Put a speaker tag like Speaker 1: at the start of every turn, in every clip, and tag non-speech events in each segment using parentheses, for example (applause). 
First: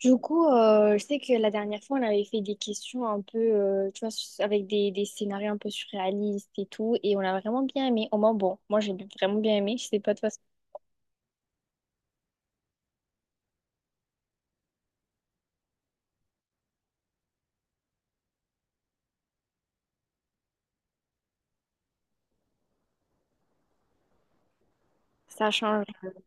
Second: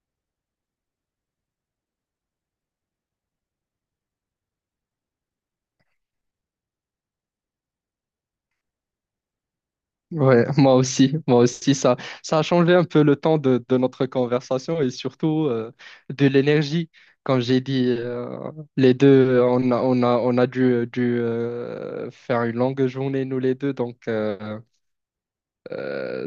Speaker 1: Du coup, je sais que la dernière fois, on avait fait des questions un peu, tu vois, avec des scénarios un peu surréalistes et tout, et on a vraiment bien aimé. Au moins, bon, moi, j'ai vraiment bien aimé. Je sais pas, toi,
Speaker 2: Ouais, (laughs) moi aussi, ça a changé un peu le temps de notre conversation et surtout de l'énergie. Comme j'ai dit, les deux, on a dû faire une longue journée, nous les deux. Donc,
Speaker 1: ça change.
Speaker 2: euh,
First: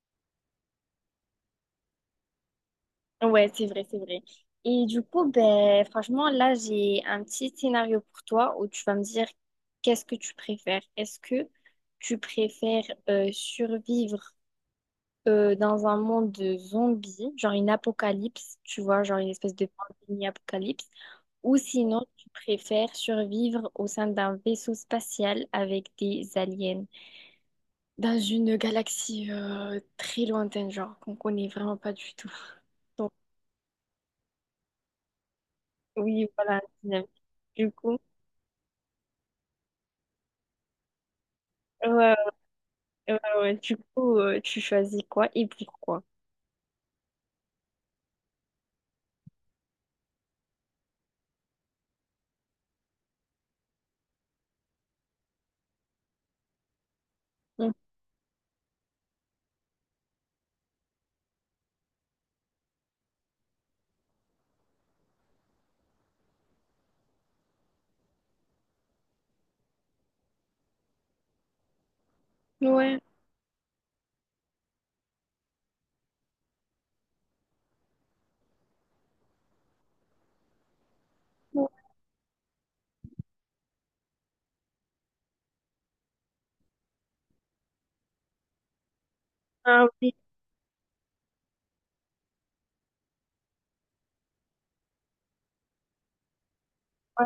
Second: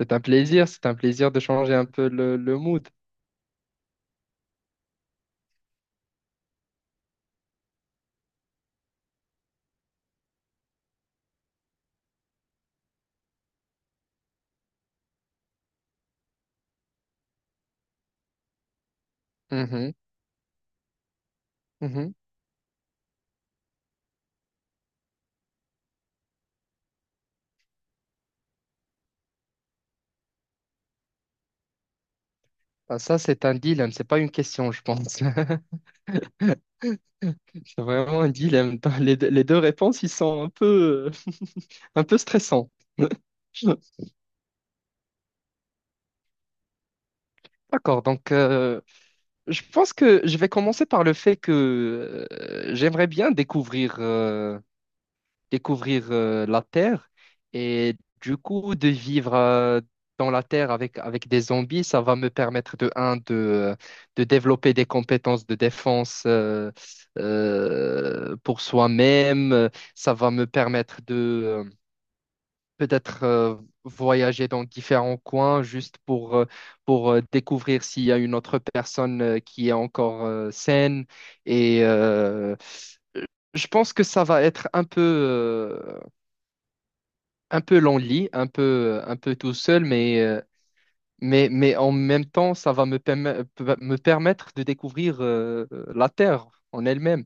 Speaker 2: c'est un plaisir de changer un peu le mood.
Speaker 1: Ouais, c'est vrai, c'est vrai. Et du coup, ben, franchement, là, j'ai un petit scénario pour toi où tu vas me dire qu'est-ce que tu préfères. Est-ce que tu préfères survivre dans un monde de zombies, genre une apocalypse, tu vois, genre une espèce de
Speaker 2: Mhm,
Speaker 1: pandémie apocalypse, ou sinon
Speaker 2: mhm.
Speaker 1: tu préfères survivre au sein d'un vaisseau spatial avec des aliens dans une galaxie très lointaine, genre qu'on connaît vraiment pas du tout. (laughs)
Speaker 2: Ah,
Speaker 1: Donc
Speaker 2: ça, c'est un dilemme, c'est pas une question, je pense. (laughs)
Speaker 1: oui, voilà, dynamique. Du
Speaker 2: C'est
Speaker 1: coup,
Speaker 2: vraiment un dilemme. Les deux réponses, ils sont un peu
Speaker 1: ouais,
Speaker 2: stressants.
Speaker 1: ouais, ouais, ouais. Du
Speaker 2: (laughs)
Speaker 1: coup, tu choisis quoi et pourquoi?
Speaker 2: D'accord, donc je pense que je vais commencer par le fait que j'aimerais bien découvrir la Terre
Speaker 1: Mm.
Speaker 2: et du coup de vivre dans la Terre avec, avec des zombies, ça va me permettre de, un, de développer des compétences de défense pour soi-même, ça va me permettre de
Speaker 1: Ouais.
Speaker 2: peut-être voyager dans différents coins juste pour découvrir s'il y a une autre personne qui est encore saine.
Speaker 1: Ouais.
Speaker 2: Et je pense que ça va être un peu lonely, un peu tout
Speaker 1: Ah
Speaker 2: seul,
Speaker 1: oui,
Speaker 2: mais en même temps, ça va me, me permettre de découvrir la Terre en elle-même.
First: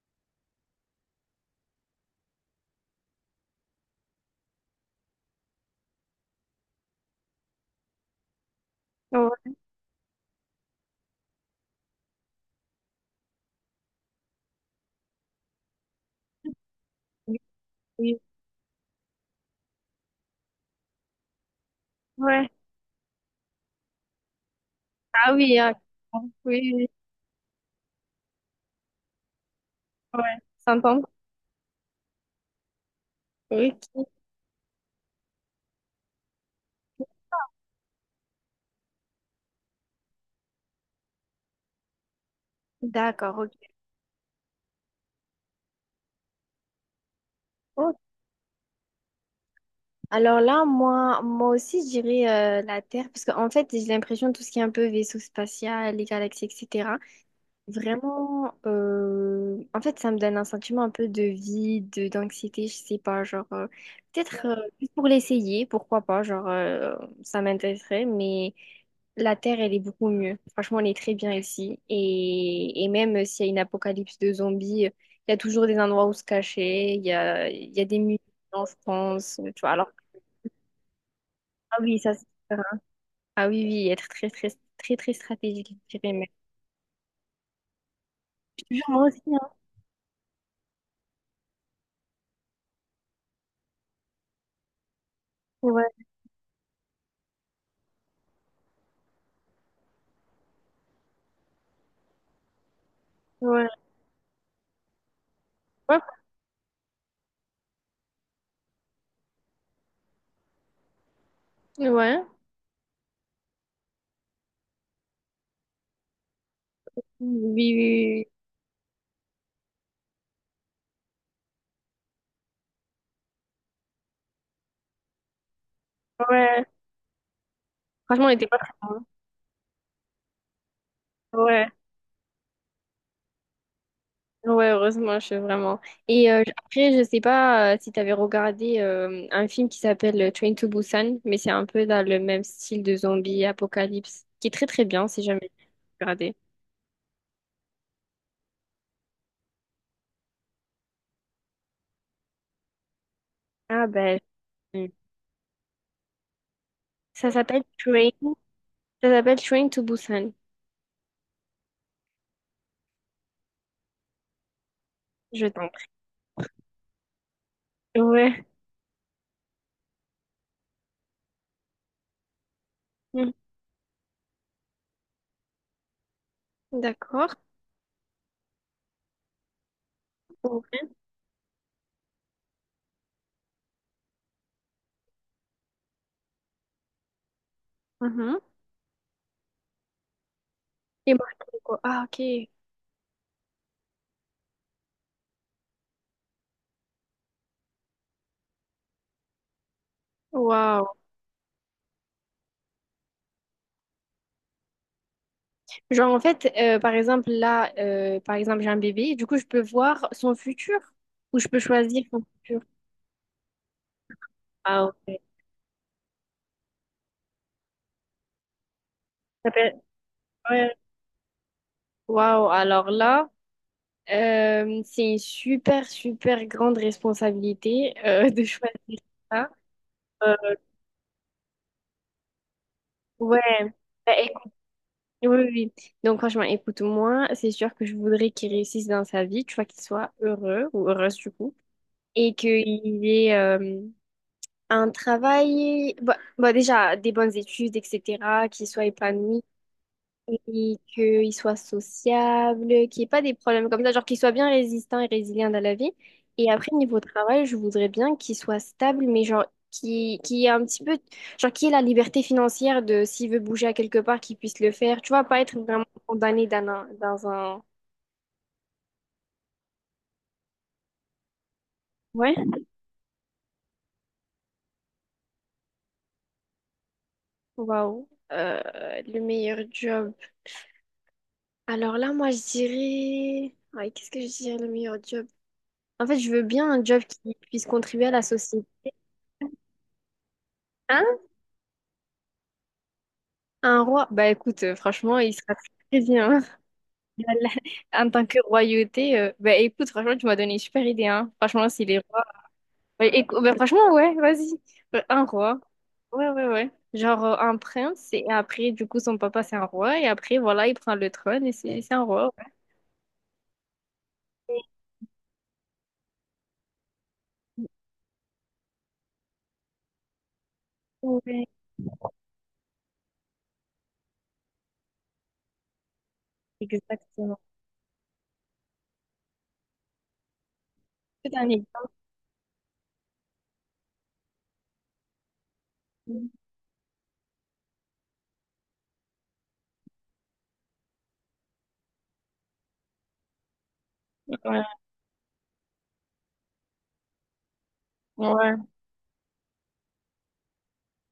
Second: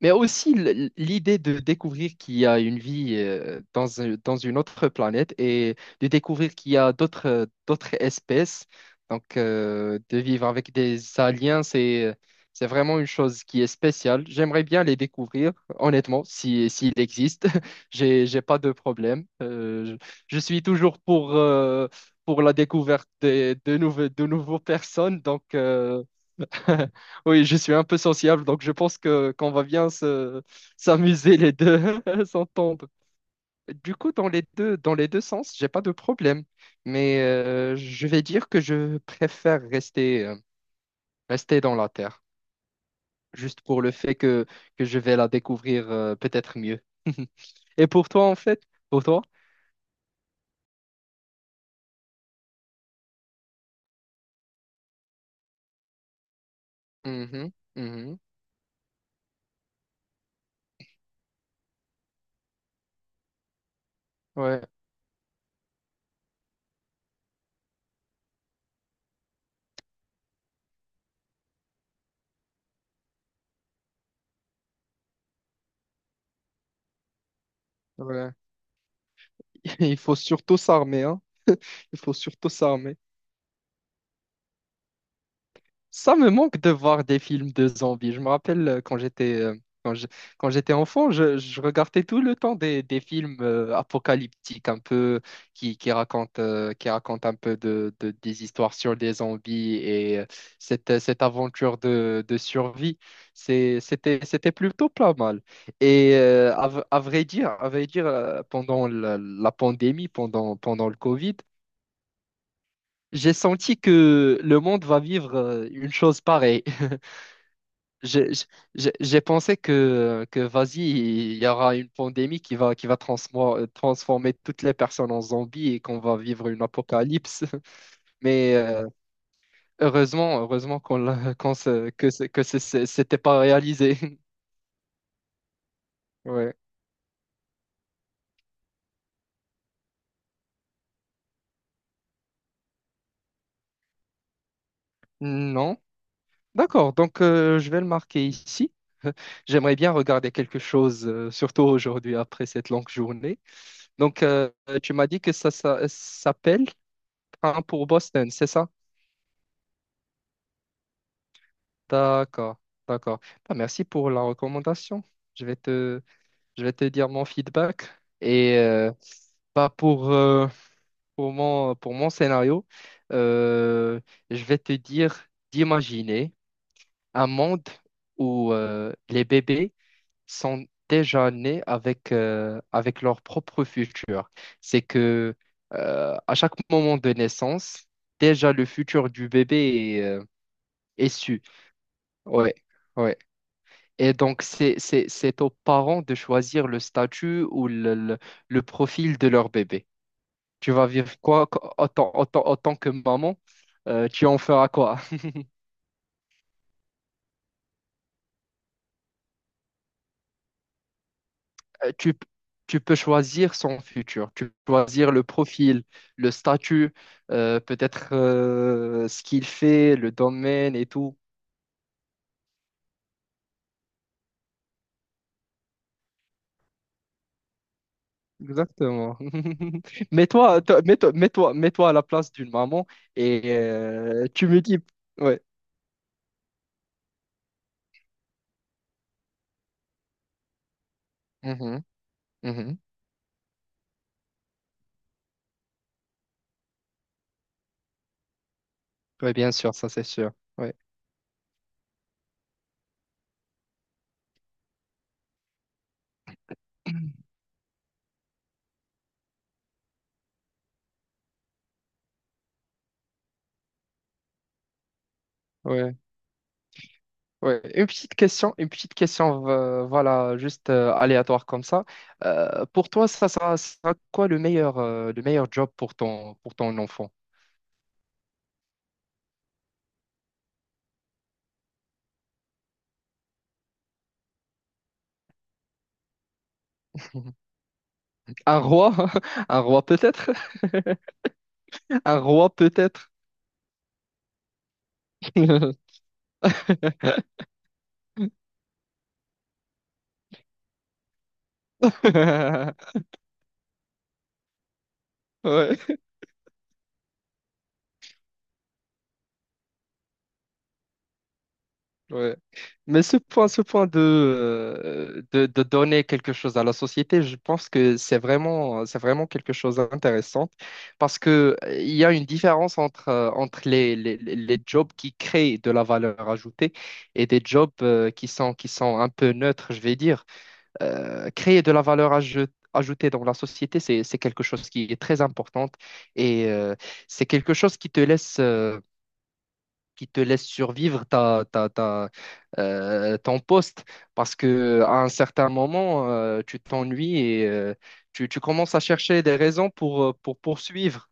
Speaker 2: Mais aussi l'idée de découvrir qu'il y a une vie dans, dans une autre planète et de découvrir qu'il y a d'autres espèces. Donc,
Speaker 1: ouais,
Speaker 2: de vivre avec des aliens, c'est vraiment une chose qui est spéciale. J'aimerais bien les découvrir, honnêtement, si s'ils
Speaker 1: oui,
Speaker 2: existent. (laughs)
Speaker 1: oui.
Speaker 2: J'ai pas de problème. Je suis toujours pour
Speaker 1: Ouais.
Speaker 2: la découverte de nouveaux personnes.
Speaker 1: Ah
Speaker 2: Donc,
Speaker 1: oui, ah, oui. Oui,
Speaker 2: (laughs) Oui, je suis un peu sociable, donc je pense que qu'on va bien
Speaker 1: ouais.
Speaker 2: se
Speaker 1: S'entendre?
Speaker 2: s'amuser les deux, (laughs) s'entendre. Du
Speaker 1: Ok,
Speaker 2: coup, dans les deux sens, j'ai pas de problème, mais je vais dire que je préfère rester rester dans la terre,
Speaker 1: d'accord,
Speaker 2: juste
Speaker 1: ok.
Speaker 2: pour le fait que je vais la découvrir peut-être mieux. (laughs) Et
Speaker 1: Oh,
Speaker 2: pour toi, en fait, pour toi?
Speaker 1: alors là, moi, moi aussi, je dirais la Terre, parce qu'en fait, j'ai l'impression tout ce qui est un peu vaisseau spatial, les galaxies, etc.
Speaker 2: Mhm, mhm,
Speaker 1: Vraiment, en fait, ça me donne un sentiment un peu de vide, d'anxiété, je sais pas, genre, peut-être
Speaker 2: ouais,
Speaker 1: juste pour l'essayer, pourquoi pas, genre, ça m'intéresserait, mais la Terre, elle est beaucoup mieux. Franchement, elle est très bien ici. Et même s'il y a une apocalypse de zombies, il y a toujours des endroits où se cacher, il y a des musées
Speaker 2: ouais.
Speaker 1: en France, tu vois.
Speaker 2: (laughs)
Speaker 1: Alors,
Speaker 2: Il faut surtout s'armer, hein.
Speaker 1: ah oui,
Speaker 2: Il faut
Speaker 1: ça, c'est
Speaker 2: surtout
Speaker 1: différent.
Speaker 2: s'armer.
Speaker 1: Ah oui, oui, être très, très, très, très stratégique, je dirais,
Speaker 2: Ça
Speaker 1: mais.
Speaker 2: me manque de voir des films de zombies. Je me rappelle
Speaker 1: Moi aussi, hein.
Speaker 2: quand je- quand j'étais enfant, je regardais tout le temps des films apocalyptiques un peu qui,
Speaker 1: Ouais,
Speaker 2: qui racontent un peu des histoires sur des zombies et cette, cette aventure de survie.
Speaker 1: ouais.
Speaker 2: C'était plutôt pas mal. Et à vrai dire pendant la pandémie, pendant le Covid,
Speaker 1: Ouais, ouais.
Speaker 2: j'ai senti que le monde va vivre une chose pareille. (laughs)
Speaker 1: Oui, oui,
Speaker 2: J'ai j'ai pensé que vas-y, il y aura une pandémie qui va transformer toutes les personnes en zombies et qu'on va
Speaker 1: oui.
Speaker 2: vivre une
Speaker 1: Ouais.
Speaker 2: apocalypse. (laughs)
Speaker 1: Franchement, on n'était
Speaker 2: Mais
Speaker 1: pas très loin.
Speaker 2: heureusement, heureusement qu'on l'a- qu'on
Speaker 1: Ouais.
Speaker 2: se- que ce- ce- c'était pas réalisé. (laughs)
Speaker 1: Ouais, heureusement, je vraiment. Et
Speaker 2: Ouais.
Speaker 1: après, je sais pas si tu avais regardé un film qui s'appelle Train to Busan, mais c'est un peu dans le même style de zombie apocalypse, qui est très très bien si jamais tu
Speaker 2: Non.
Speaker 1: veux regarder.
Speaker 2: D'accord, donc je vais le marquer ici. (laughs) J'aimerais bien regarder quelque chose, surtout aujourd'hui après cette longue journée.
Speaker 1: Ah ben,
Speaker 2: Donc,
Speaker 1: hmm.
Speaker 2: tu m'as dit que ça s'appelle
Speaker 1: Ça s'appelle
Speaker 2: Train pour
Speaker 1: Train,
Speaker 2: Boston, c'est ça?
Speaker 1: ça s'appelle Train to Busan.
Speaker 2: D'accord, d'accord. Bah, merci pour la recommandation. Je
Speaker 1: Je
Speaker 2: vais
Speaker 1: t'en prie.
Speaker 2: te, je vais te dire mon feedback.
Speaker 1: Ouais.
Speaker 2: Et bah, pour mon scénario,
Speaker 1: Hmm.
Speaker 2: euh, je vais te dire d'imaginer un
Speaker 1: D'accord.
Speaker 2: monde où les bébés sont
Speaker 1: Ouais.
Speaker 2: déjà nés avec, avec leur propre futur. C'est que à chaque moment de naissance,
Speaker 1: Mhm.
Speaker 2: déjà le futur du bébé est, est
Speaker 1: Et moi, je
Speaker 2: su.
Speaker 1: trouve quoi. Ah, ok.
Speaker 2: Ouais, ouais. Et donc, c'est aux parents de choisir le statut ou le profil de leur bébé. Tu vas
Speaker 1: Waouh.
Speaker 2: vivre quoi en tant que maman? Tu en feras quoi?
Speaker 1: Genre, en fait, par exemple, là, par exemple, j'ai un bébé, du coup, je peux voir son futur ou je peux
Speaker 2: Euh,
Speaker 1: choisir
Speaker 2: Tu,
Speaker 1: son futur.
Speaker 2: Tu peux choisir son futur. Tu peux
Speaker 1: Ah,
Speaker 2: choisir
Speaker 1: ok.
Speaker 2: le profil, le statut, peut-être ce qu'il
Speaker 1: Ça peut-
Speaker 2: fait, le
Speaker 1: ouais.
Speaker 2: domaine et tout.
Speaker 1: Waouh, alors là, c'est une super, super grande responsabilité (laughs) de choisir
Speaker 2: Exactement.
Speaker 1: ça.
Speaker 2: (laughs)
Speaker 1: Euh,
Speaker 2: Mets-toi, toi- mets-toi, mets-toi, Mets-toi à la place d'une maman
Speaker 1: ouais.
Speaker 2: et
Speaker 1: Bah,
Speaker 2: tu
Speaker 1: écoute-
Speaker 2: me dis...
Speaker 1: oui,
Speaker 2: Ouais.
Speaker 1: oui, oui. Donc, franchement, écoute-moi, c'est sûr que je voudrais qu'il réussisse dans sa vie, tu vois, qu'il soit heureux ou heureuse, du coup,
Speaker 2: Mhm,
Speaker 1: et
Speaker 2: mhm.
Speaker 1: qu'il ait. Un travail, bah, bah, déjà des bonnes études, etc., qu'il soit
Speaker 2: Oui,
Speaker 1: épanoui,
Speaker 2: bien sûr, ça c'est sûr. Ouais.
Speaker 1: et qu'il soit sociable, qu'il n'y ait pas des problèmes comme ça, genre qu'il soit bien résistant et résilient dans la vie. Et après, niveau
Speaker 2: (clears throat)
Speaker 1: travail, je voudrais bien qu'il soit stable, mais genre qui ait un petit peu, genre qui ait la liberté financière de s'il veut bouger à quelque part, qu'il puisse le faire. Tu vois, pas être vraiment
Speaker 2: Ouais,
Speaker 1: condamné dans un, dans
Speaker 2: ouais.
Speaker 1: un...
Speaker 2: Une petite question, voilà, juste aléatoire comme ça.
Speaker 1: Ouais.
Speaker 2: Pour toi, ça sera quoi le meilleur job pour ton enfant?
Speaker 1: Waouh. Le meilleur job. Alors là, moi, je dirais... Ouais, qu'est-ce que je dirais le meilleur job? En fait, je veux bien un job qui
Speaker 2: (laughs)
Speaker 1: puisse contribuer à la
Speaker 2: Un
Speaker 1: société.
Speaker 2: roi? (laughs) Un roi peut-être? (laughs)
Speaker 1: Hein?
Speaker 2: Un roi peut-être?
Speaker 1: Un roi? Bah écoute, franchement, il sera
Speaker 2: (laughs)
Speaker 1: très bien. (laughs) Voilà. En tant que royauté, bah écoute, franchement, tu m'as donné une super idée, hein. Franchement, si les rois... Bah,
Speaker 2: (laughs)
Speaker 1: écou- bah, franchement, ouais, vas-y. Un roi.
Speaker 2: Ouais.
Speaker 1: Ouais, ouais, ouais. Genre un prince, et après, du coup, son papa, c'est un roi, et après, voilà, il prend le trône, et c'est un roi.
Speaker 2: Ouais. Mais ce point
Speaker 1: Ouais,
Speaker 2: de donner quelque chose à la société, je pense que c'est vraiment quelque chose d'intéressant parce
Speaker 1: Ouais,
Speaker 2: que il y a une différence entre, entre les jobs qui créent de la valeur ajoutée et
Speaker 1: exactement.
Speaker 2: des jobs qui sont un peu neutres, je vais dire.
Speaker 1: C'est un
Speaker 2: Créer de la
Speaker 1: exemple.
Speaker 2: valeur ajoutée dans la société, c'est quelque chose qui est très importante et c'est quelque chose qui te laisse survivre ton poste parce
Speaker 1: Ouais,
Speaker 2: que à un certain moment, tu t'ennuies et tu
Speaker 1: ouais.
Speaker 2: commences à chercher des raisons pour poursuivre.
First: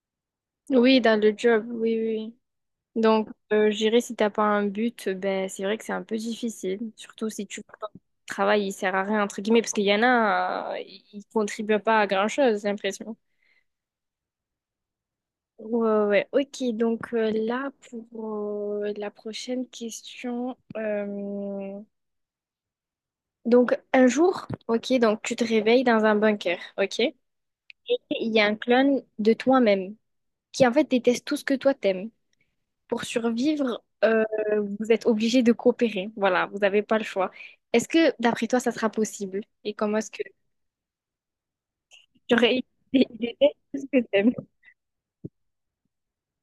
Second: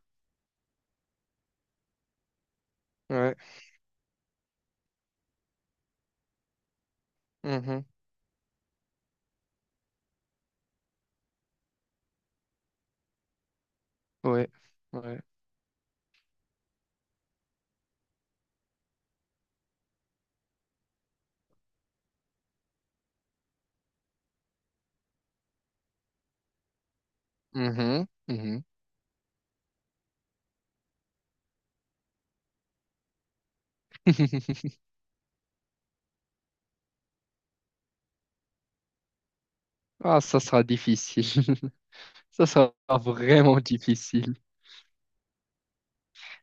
Speaker 1: Oui, dans le job, oui, oui. Oui. Donc,
Speaker 2: Ouais.
Speaker 1: je dirais, si t'as pas un but, ben, c'est vrai que c'est un peu difficile. Surtout si tu vois
Speaker 2: Mhm.
Speaker 1: que ton travail, il sert à rien, entre guillemets, parce qu'il y en a, ils contribuent pas à grand-chose, j'ai l'impression.
Speaker 2: Ouais. Ouais.
Speaker 1: Ouais, ouais, ok. Donc là, pour la prochaine question. Donc, un jour, ok, donc tu te réveilles dans un bunker, ok?
Speaker 2: Mhm.
Speaker 1: Il y a un
Speaker 2: Mhm.
Speaker 1: clone de toi-même qui, en fait, déteste tout ce que toi t'aimes. Pour survivre,
Speaker 2: (laughs)
Speaker 1: vous êtes obligé de coopérer. Voilà, vous n'avez pas le choix. Est-ce que, d'après toi, ça sera possible? Et comment est-ce
Speaker 2: Ah,
Speaker 1: que
Speaker 2: ça sera difficile. (laughs) Ça
Speaker 1: j'aurais
Speaker 2: sera
Speaker 1: idée
Speaker 2: vraiment
Speaker 1: de ce que t'aimes?
Speaker 2: difficile.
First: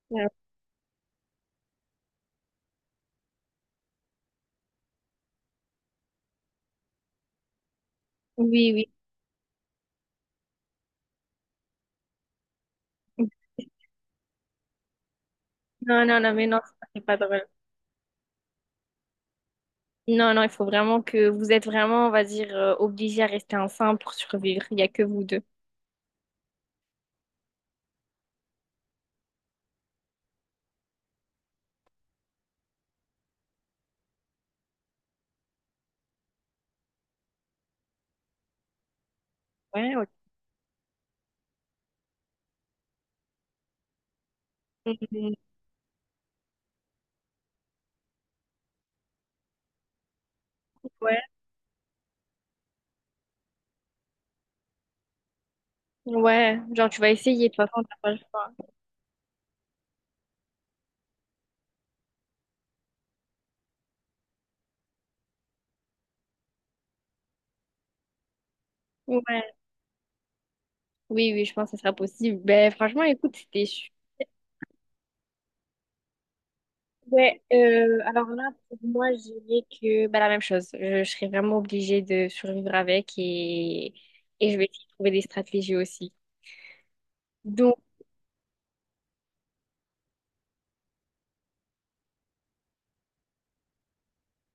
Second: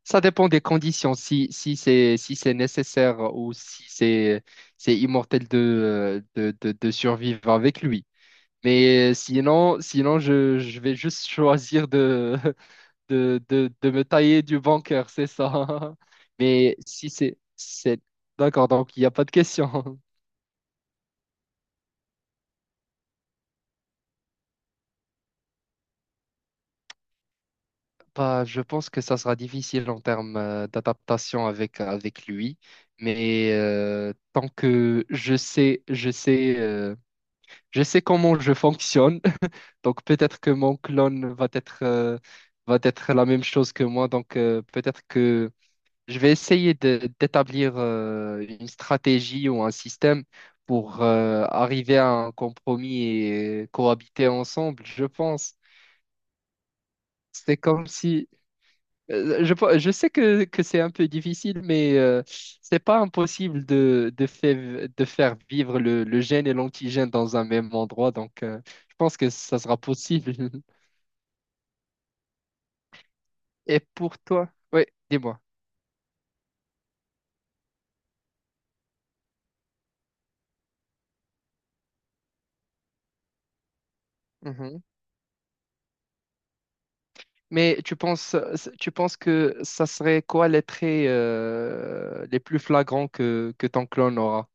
Speaker 2: Ça
Speaker 1: Ah,
Speaker 2: dépend des conditions. Si, si c'est nécessaire ou si c'est immortel de survivre avec lui.
Speaker 1: oui, oui.
Speaker 2: Mais sinon, je vais juste choisir de, (laughs) de me tailler du bancaire, c'est ça.
Speaker 1: Non, non, non,
Speaker 2: (laughs)
Speaker 1: mais non,
Speaker 2: Mais
Speaker 1: ça, c'est
Speaker 2: si
Speaker 1: pas
Speaker 2: c'est,
Speaker 1: drôle.
Speaker 2: c'est... D'accord, donc il n'y a pas de question. (laughs)
Speaker 1: Non, non, il faut vraiment que vous êtes vraiment, on va dire, obligé à rester ensemble pour survivre. Il n'y a que vous deux.
Speaker 2: Bah, je pense que ça sera difficile en termes d'adaptation avec, avec lui. Mais tant que je sais comment je fonctionne, (laughs)
Speaker 1: Ouais,
Speaker 2: donc
Speaker 1: ok.
Speaker 2: peut-être que mon clone va être la même chose que moi. Donc peut-être
Speaker 1: Mhm.
Speaker 2: que je vais essayer d'établir une stratégie ou un système pour
Speaker 1: Ouais,
Speaker 2: arriver à un compromis et cohabiter ensemble, je pense.
Speaker 1: ouais, genre tu vas essayer, de toute
Speaker 2: C'est
Speaker 1: façon,
Speaker 2: comme
Speaker 1: t'as pas le
Speaker 2: si...
Speaker 1: choix.
Speaker 2: Je sais que c'est un peu difficile, mais c'est pas impossible de faire vivre le gène et l'antigène dans un même endroit. Donc, je pense que
Speaker 1: Ouais.
Speaker 2: ça sera possible. (laughs)
Speaker 1: Oui, oui, je pense que ça sera possible. Ben, franchement, écoute, c'était
Speaker 2: Et pour toi? Oui, dis-moi.
Speaker 1: ouais, alors là, pour moi, je dirais que bah, la même chose. Je serais vraiment obligée de survivre avec et je vais essayer de trouver des stratégies aussi. Donc,
Speaker 2: Mais tu penses que ça serait quoi les traits les plus flagrants que ton clone aura?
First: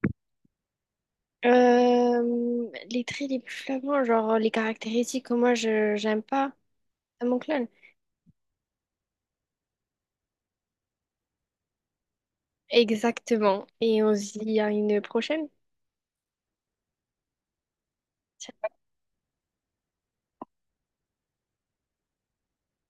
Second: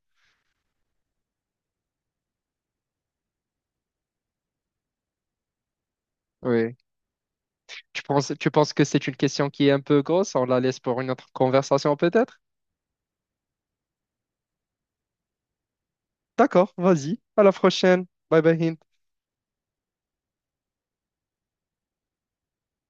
Speaker 1: les traits les plus flagrants, genre les caractéristiques que moi, je j'aime pas
Speaker 2: Oui.
Speaker 1: à mon clone.
Speaker 2: Tu penses que c'est une question qui est un peu grosse? On la laisse pour une autre conversation peut-être?
Speaker 1: Exactement. Et on se dit à une prochaine.
Speaker 2: D'accord, vas-y. À la prochaine. Bye bye, Hind.